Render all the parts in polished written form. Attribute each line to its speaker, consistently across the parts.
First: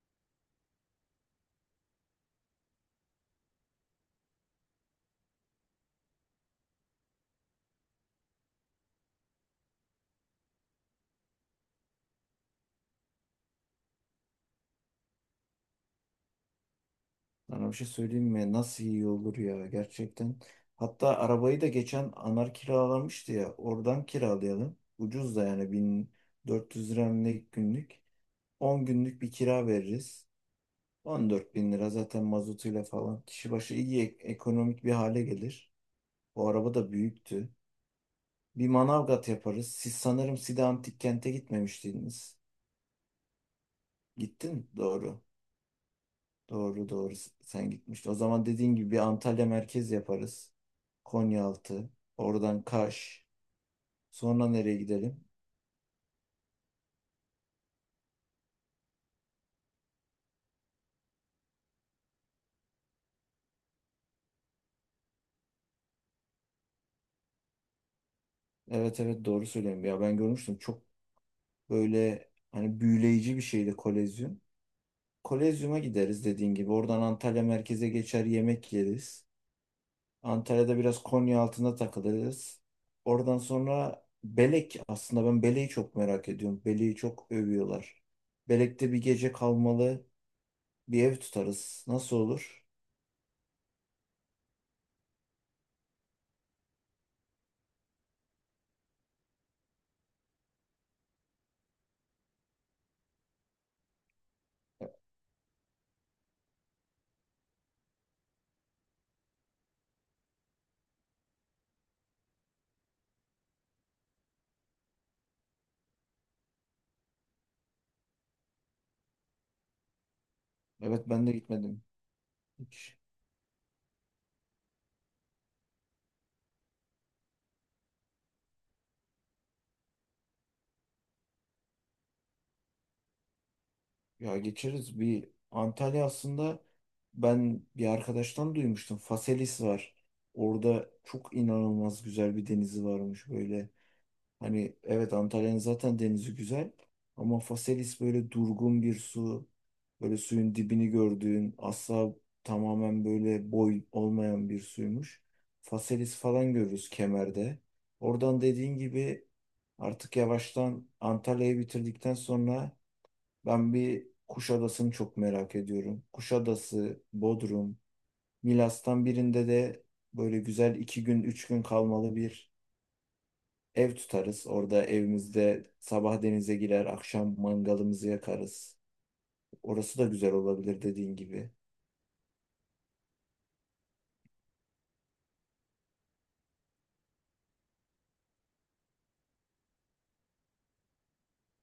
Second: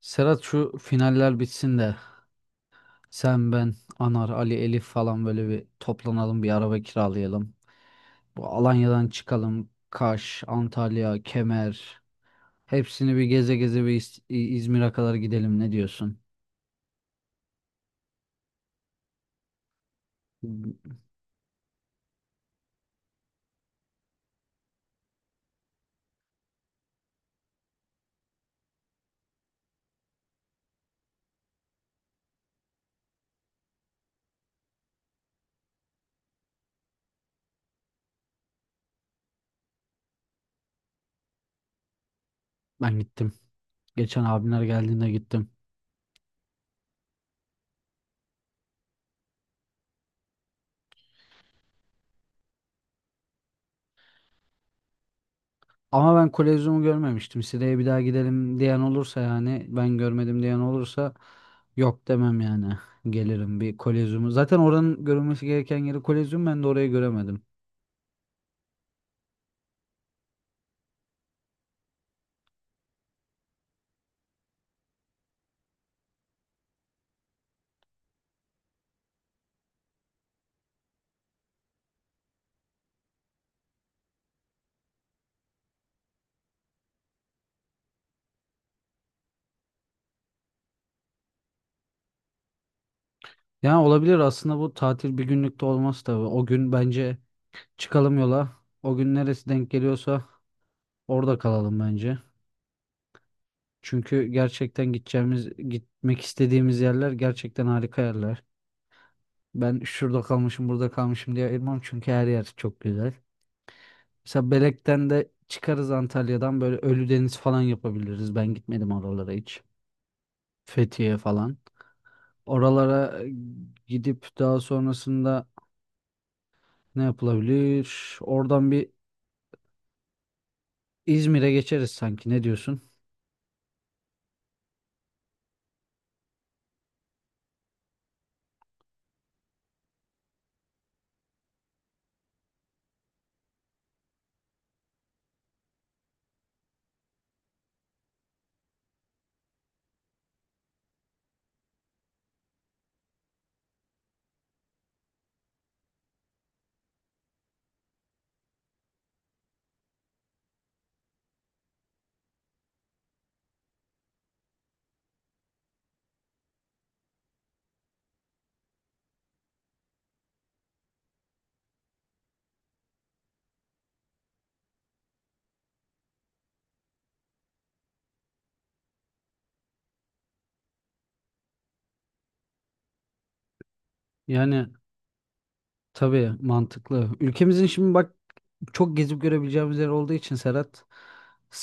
Speaker 1: Serhat şu finaller bitsin de sen ben Anar Ali Elif falan böyle bir toplanalım, bir araba kiralayalım. Bu Alanya'dan çıkalım, Kaş, Antalya, Kemer hepsini bir geze geze bir İzmir'e kadar gidelim, ne diyorsun?
Speaker 2: Sana bir şey söyleyeyim mi? Nasıl iyi olur ya gerçekten. Hatta arabayı da geçen Anar kiralamıştı ya. Oradan kiralayalım. Ucuz da yani 1400 lira ne günlük. 10 günlük bir kira veririz. 14 bin lira zaten mazotuyla falan. Kişi başı iyi ekonomik bir hale gelir. O araba da büyüktü. Bir Manavgat yaparız. Siz sanırım Side Antik Kent'e gitmemiştiniz.
Speaker 1: Ben gittim. Geçen
Speaker 2: Gittin
Speaker 1: abimler
Speaker 2: mi?
Speaker 1: geldiğinde
Speaker 2: Doğru.
Speaker 1: gittim.
Speaker 2: Doğru doğru sen gitmiştin. O zaman dediğin gibi bir Antalya merkez yaparız. Konyaaltı. Oradan Kaş. Sonra nereye gidelim?
Speaker 1: Ama ben Kolezyum'u görmemiştim. Sire'ye bir daha gidelim diyen olursa, yani ben görmedim diyen olursa yok demem yani. Gelirim bir Kolezyum'u. Zaten oranın görülmesi gereken yeri Kolezyum, ben de orayı göremedim.
Speaker 2: Evet evet doğru söylüyorum. Ya ben görmüştüm. Çok böyle hani büyüleyici bir şeydi Kolezyum. Kolezyum'a gideriz dediğin gibi. Oradan Antalya merkeze geçer yemek yeriz. Antalya'da biraz Konya Konyaaltı'nda takılırız. Oradan sonra Belek. Aslında ben Belek'i çok merak ediyorum. Belek'i çok övüyorlar. Belek'te bir gece kalmalı. Bir ev tutarız. Nasıl olur?
Speaker 1: Yani olabilir aslında, bu tatil bir günlük de olmaz tabii. O gün bence çıkalım yola. O gün neresi denk geliyorsa orada kalalım bence. Çünkü gerçekten gideceğimiz, gitmek istediğimiz yerler gerçekten harika yerler. Ben şurada kalmışım, burada kalmışım diye ayırmam, çünkü her yer çok güzel. Mesela Belek'ten de çıkarız, Antalya'dan böyle Ölüdeniz falan yapabiliriz. Ben gitmedim oralara hiç.
Speaker 2: Evet
Speaker 1: Fethiye
Speaker 2: ben de
Speaker 1: falan.
Speaker 2: gitmedim. Hiç.
Speaker 1: Oralara gidip daha sonrasında ne yapılabilir? Oradan bir İzmir'e geçeriz sanki. Ne diyorsun?
Speaker 2: Ya geçeriz. Bir Antalya aslında ben bir arkadaştan duymuştum. Faselis var. Orada çok inanılmaz güzel bir denizi varmış böyle. Hani evet Antalya'nın zaten denizi güzel ama Faselis böyle durgun bir su. Böyle suyun dibini gördüğün asla tamamen böyle boy olmayan bir suymuş. Faselis falan görürüz kemerde. Oradan dediğin gibi artık yavaştan Antalya'yı bitirdikten sonra ben bir Kuşadası'nı çok merak ediyorum. Kuşadası, Bodrum, Milas'tan birinde de böyle güzel 2 gün, 3 gün kalmalı bir ev tutarız. Orada evimizde sabah denize girer, akşam mangalımızı yakarız. Orası da güzel olabilir dediğin gibi.
Speaker 1: Yani tabii mantıklı. Ülkemizin şimdi bak çok gezip görebileceğimiz yer olduğu için Serhat,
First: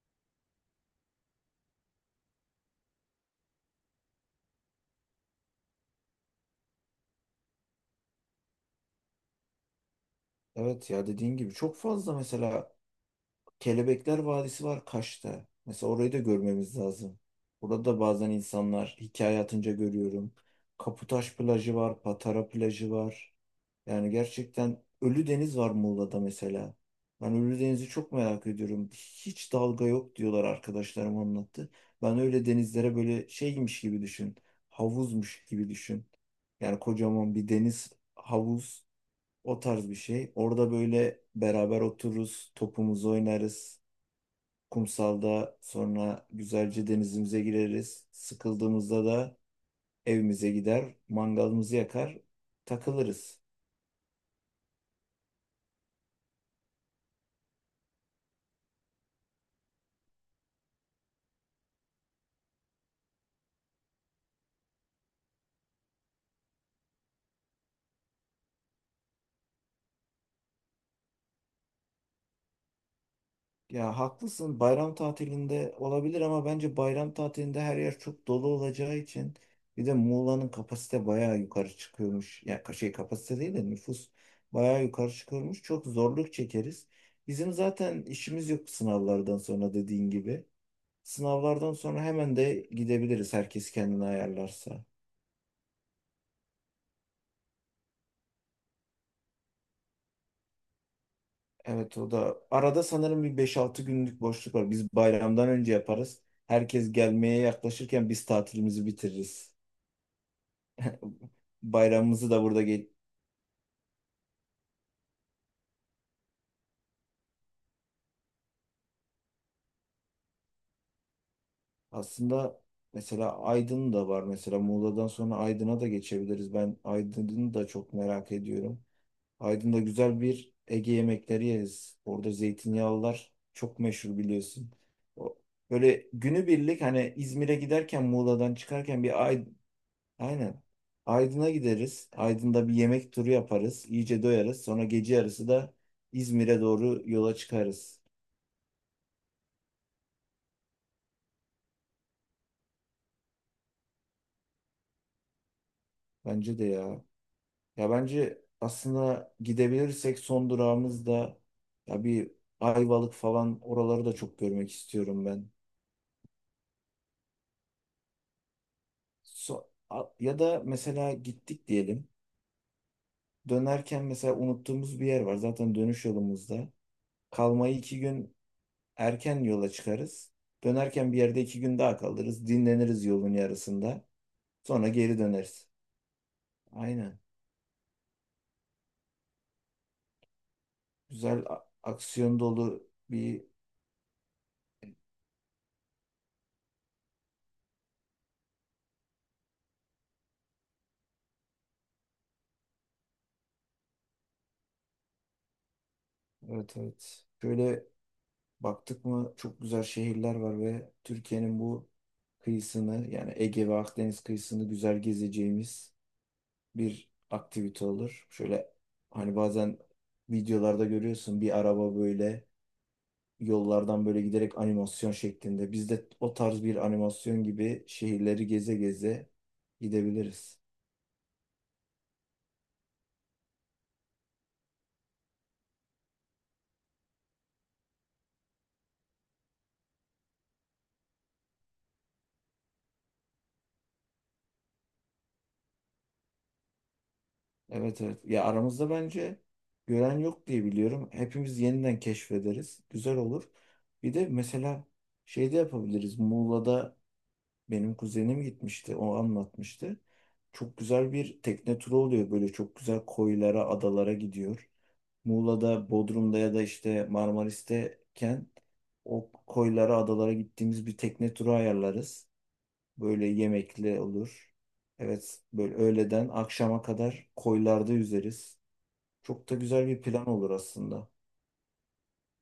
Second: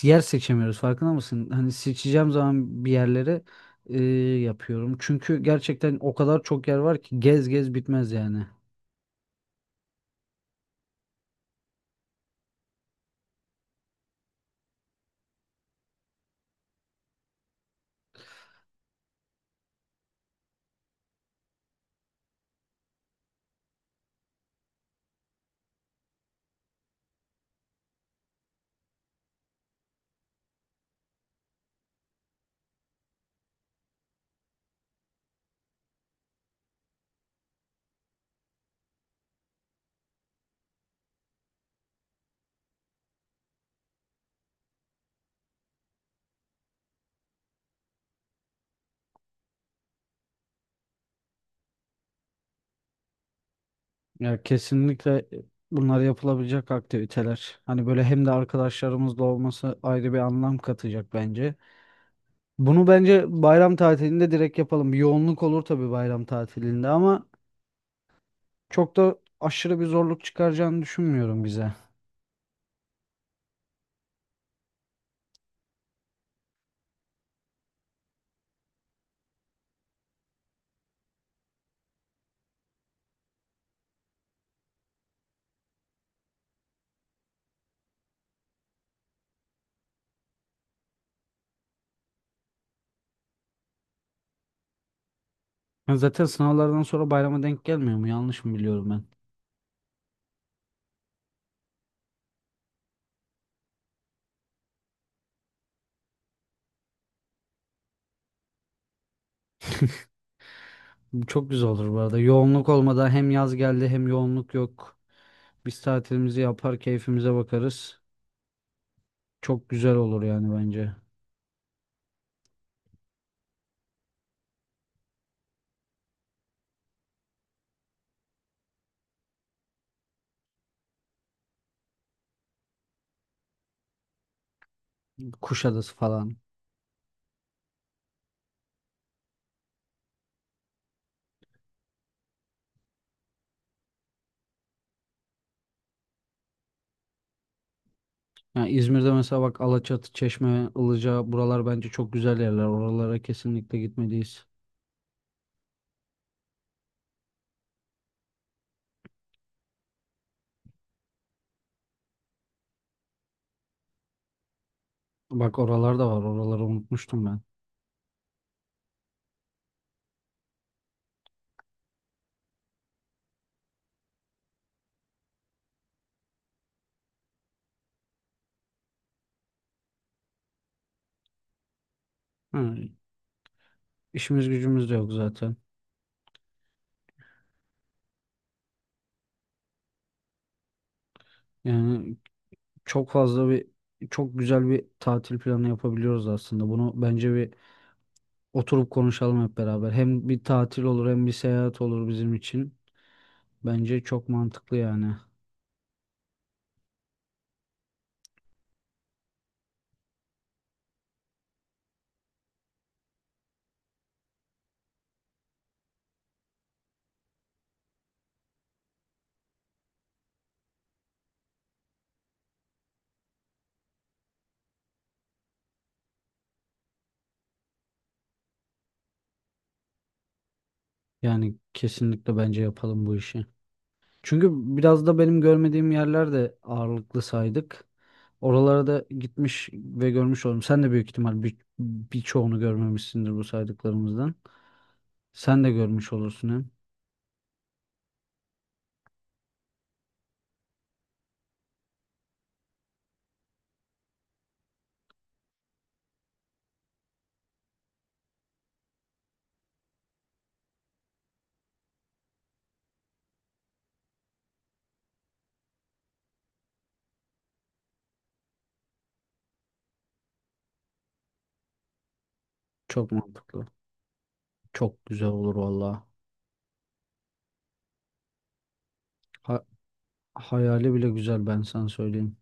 Speaker 1: yer seçemiyoruz. Farkında mısın? Hani seçeceğim zaman bir yerleri e, yapıyorum. Çünkü gerçekten o kadar çok yer var ki gez gez bitmez yani.
Speaker 2: Evet ya dediğin gibi çok fazla mesela Kelebekler Vadisi var Kaş'ta. Mesela orayı da görmemiz lazım. Burada da bazen insanlar hikaye atınca görüyorum. Kaputaş plajı var, Patara plajı var. Yani gerçekten Ölüdeniz var Muğla'da mesela. Ben Ölüdeniz'i çok merak ediyorum. Hiç dalga yok diyorlar arkadaşlarım anlattı. Ben öyle denizlere böyle şeymiş gibi düşün. Havuzmuş gibi düşün. Yani kocaman bir deniz havuz o tarz bir şey. Orada böyle beraber otururuz, topumuzu oynarız. Kumsalda sonra güzelce denizimize gireriz. Sıkıldığımızda da evimize gider, mangalımızı yakar, takılırız.
Speaker 1: Ya kesinlikle bunlar yapılabilecek aktiviteler. Hani böyle, hem de arkadaşlarımızla olması ayrı bir anlam katacak bence. Bunu bence bayram tatilinde direkt yapalım. Bir yoğunluk olur tabii bayram tatilinde ama çok da aşırı bir zorluk çıkaracağını düşünmüyorum bize.
Speaker 2: Ya haklısın bayram tatilinde olabilir ama bence bayram tatilinde her yer çok dolu olacağı için bir de Muğla'nın kapasite bayağı yukarı çıkıyormuş. Ya şey kapasite değil de nüfus bayağı yukarı çıkıyormuş. Çok zorluk çekeriz. Bizim zaten işimiz yok sınavlardan sonra dediğin gibi. Sınavlardan sonra hemen de gidebiliriz herkes kendini ayarlarsa.
Speaker 1: Ya zaten sınavlardan sonra bayrama denk gelmiyor mu? Yanlış mı biliyorum ben?
Speaker 2: Evet o da. Arada sanırım bir 5-6 günlük boşluk var. Biz bayramdan önce yaparız. Herkes gelmeye yaklaşırken biz tatilimizi bitiririz.
Speaker 1: Bu çok güzel olur bu arada.
Speaker 2: Bayramımızı da burada
Speaker 1: Yoğunluk
Speaker 2: geç...
Speaker 1: olmadan, hem yaz geldi hem yoğunluk yok. Biz tatilimizi yapar, keyfimize bakarız. Çok güzel olur yani bence.
Speaker 2: Aslında mesela Aydın da var. Mesela Muğla'dan sonra Aydın'a da geçebiliriz. Ben Aydın'ı da çok merak ediyorum. Aydın'da güzel bir Ege yemekleri yeriz. Orada zeytinyağlılar çok meşhur biliyorsun. O-
Speaker 1: Kuşadası
Speaker 2: Böyle
Speaker 1: falan.
Speaker 2: günübirlik hani İzmir'e giderken Muğla'dan çıkarken bir Aynen. Aydın'a gideriz. Aydın'da bir yemek turu yaparız. İyice doyarız. Sonra gece yarısı da İzmir'e doğru yola çıkarız.
Speaker 1: Yani İzmir'de mesela bak Alaçatı, Çeşme, Ilıca buralar bence çok güzel yerler. Oralara kesinlikle gitmeliyiz.
Speaker 2: Bence de ya. Ya bence aslında gidebilirsek son durağımız da ya bir Ayvalık falan oraları da çok görmek istiyorum ben.
Speaker 1: Bak oralar da var. Oraları unutmuştum ben.
Speaker 2: Ya da mesela gittik diyelim. Dönerken mesela unuttuğumuz bir yer var. Zaten dönüş yolumuzda. Kalmayı iki gün erken yola çıkarız. Dönerken bir yerde 2 gün daha kalırız.
Speaker 1: Ha,
Speaker 2: Dinleniriz yolun yarısında.
Speaker 1: işimiz
Speaker 2: Sonra
Speaker 1: gücümüz de yok
Speaker 2: geri
Speaker 1: zaten.
Speaker 2: döneriz. Aynen. Güzel
Speaker 1: Yani
Speaker 2: aksiyon dolu
Speaker 1: çok
Speaker 2: bir
Speaker 1: fazla bir çok güzel bir tatil planı yapabiliyoruz aslında. Bunu bence bir oturup konuşalım hep beraber. Hem bir tatil olur hem bir seyahat olur bizim için. Bence çok mantıklı yani.
Speaker 2: evet evet. Şöyle baktık mı çok güzel şehirler var ve Türkiye'nin bu kıyısını yani Ege ve Akdeniz kıyısını güzel gezeceğimiz bir aktivite olur. Şöyle hani bazen videolarda görüyorsun bir araba böyle yollardan böyle giderek animasyon şeklinde. Biz de o tarz bir animasyon gibi şehirleri geze geze gidebiliriz.
Speaker 1: Yani kesinlikle bence yapalım bu işi. Çünkü biraz da benim görmediğim yerler de ağırlıklı saydık. Oralara da gitmiş ve görmüş oldum. Sen de büyük ihtimal birçoğunu görmemişsindir bu saydıklarımızdan. Sen de görmüş olursun hem.
Speaker 2: Evet evet. Ya aramızda bence gören yok diye biliyorum. Hepimiz yeniden keşfederiz. Güzel olur. Bir de mesela şey de yapabiliriz. Muğla'da benim kuzenim gitmişti. O anlatmıştı. Çok güzel bir tekne turu oluyor. Böyle çok güzel koylara, adalara gidiyor. Muğla'da, Bodrum'da ya da işte Marmaris'teyken o koylara, adalara gittiğimiz bir tekne turu ayarlarız.
Speaker 1: Çok
Speaker 2: Böyle
Speaker 1: mantıklı.
Speaker 2: yemekli olur.
Speaker 1: Çok güzel
Speaker 2: Evet,
Speaker 1: olur
Speaker 2: böyle
Speaker 1: valla.
Speaker 2: öğleden akşama kadar koylarda yüzeriz. Çok da güzel bir plan olur
Speaker 1: Hayali
Speaker 2: aslında.
Speaker 1: bile güzel, ben sana söyleyeyim.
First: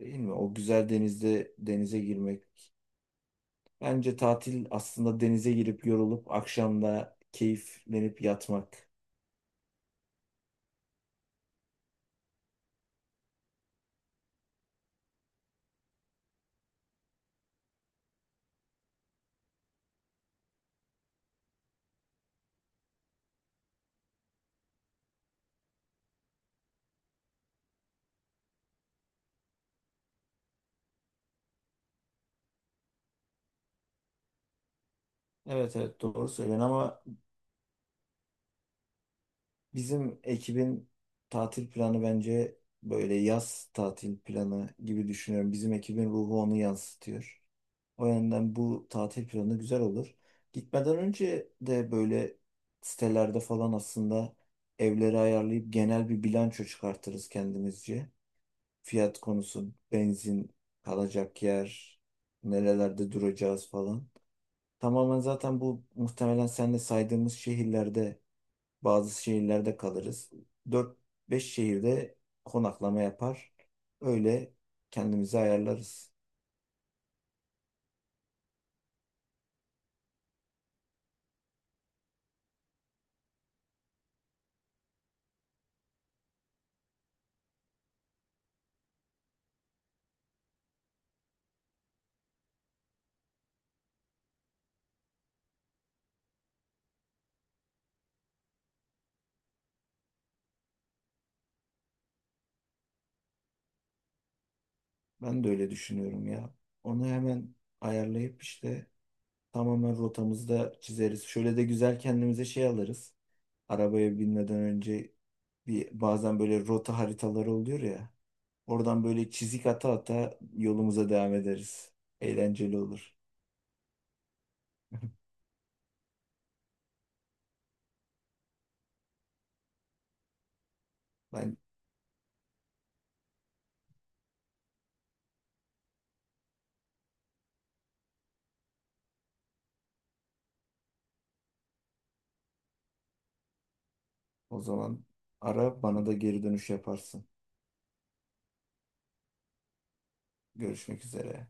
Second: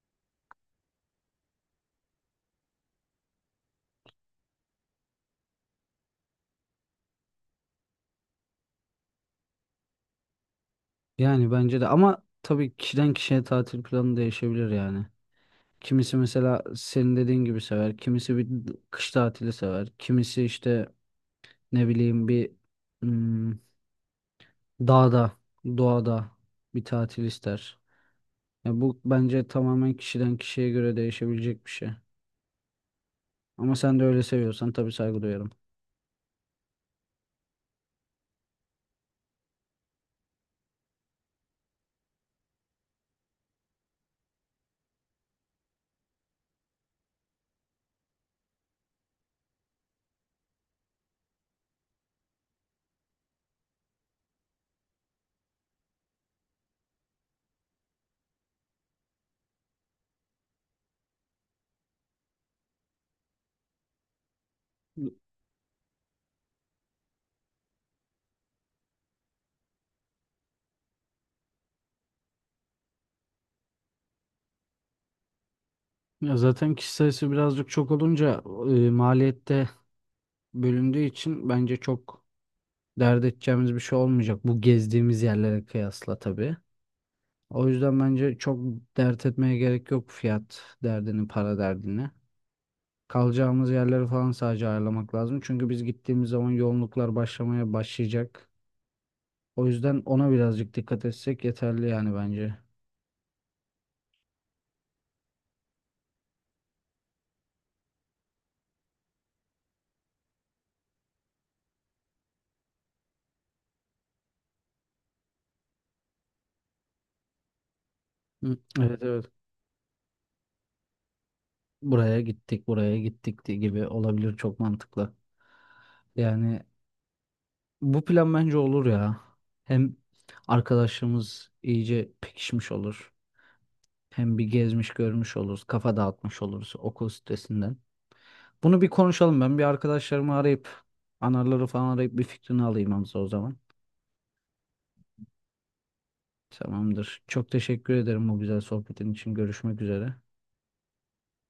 Speaker 2: Değil mi? O güzel denizde denize girmek. Bence tatil aslında denize girip yorulup akşamda keyiflenip yatmak.
Speaker 1: Yani bence de, ama tabii kişiden kişiye tatil planı değişebilir yani. Kimisi mesela senin dediğin gibi sever. Kimisi bir kış tatili sever. Kimisi işte ne bileyim bir hmm, dağda, doğada bir tatil ister. Ya bu bence tamamen kişiden kişiye göre değişebilecek bir şey. Ama sen de öyle seviyorsan tabii saygı duyarım.
Speaker 2: Evet evet doğru söylen ama bizim ekibin tatil planı bence böyle yaz tatil planı gibi düşünüyorum. Bizim ekibin ruhu onu yansıtıyor. O yönden bu tatil planı güzel olur. Gitmeden önce de böyle sitelerde falan aslında evleri ayarlayıp genel bir bilanço çıkartırız kendimizce. Fiyat konusu, benzin, kalacak yer, nerelerde duracağız falan. Tamamen zaten bu muhtemelen sen de saydığımız şehirlerde bazı şehirlerde kalırız. Dört beş şehirde konaklama yapar. Öyle kendimizi ayarlarız.
Speaker 1: Ya zaten kişi sayısı birazcık çok olunca maliyette bölündüğü için bence çok dert edeceğimiz bir şey olmayacak. Bu gezdiğimiz yerlere kıyasla tabii. O yüzden bence çok dert etmeye gerek yok fiyat derdini, para derdini. Kalacağımız yerleri falan sadece ayarlamak lazım. Çünkü biz gittiğimiz zaman yoğunluklar başlamaya başlayacak. O yüzden ona birazcık dikkat etsek yeterli yani bence.
Speaker 2: Ben de öyle düşünüyorum ya. Onu hemen ayarlayıp işte tamamen rotamızı da çizeriz. Şöyle de güzel kendimize şey alırız. Arabaya binmeden önce bir bazen böyle rota haritaları oluyor ya.
Speaker 1: Hı, evet
Speaker 2: Oradan
Speaker 1: evet.
Speaker 2: böyle çizik ata ata yolumuza devam ederiz.
Speaker 1: Buraya gittik,
Speaker 2: Eğlenceli
Speaker 1: buraya
Speaker 2: olur.
Speaker 1: gittik diye gibi olabilir, çok mantıklı. Yani bu plan bence olur ya. Hem arkadaşımız
Speaker 2: Ben
Speaker 1: iyice pekişmiş olur. Hem bir gezmiş görmüş oluruz, kafa dağıtmış oluruz okul stresinden. Bunu bir konuşalım. Ben bir arkadaşlarımı arayıp, anarları falan arayıp bir fikrini alayım Hamza o zaman.
Speaker 2: o zaman ara bana da geri dönüş
Speaker 1: Tamamdır.
Speaker 2: yaparsın.
Speaker 1: Çok teşekkür ederim bu güzel sohbetin için. Görüşmek üzere.
Speaker 2: Görüşmek üzere.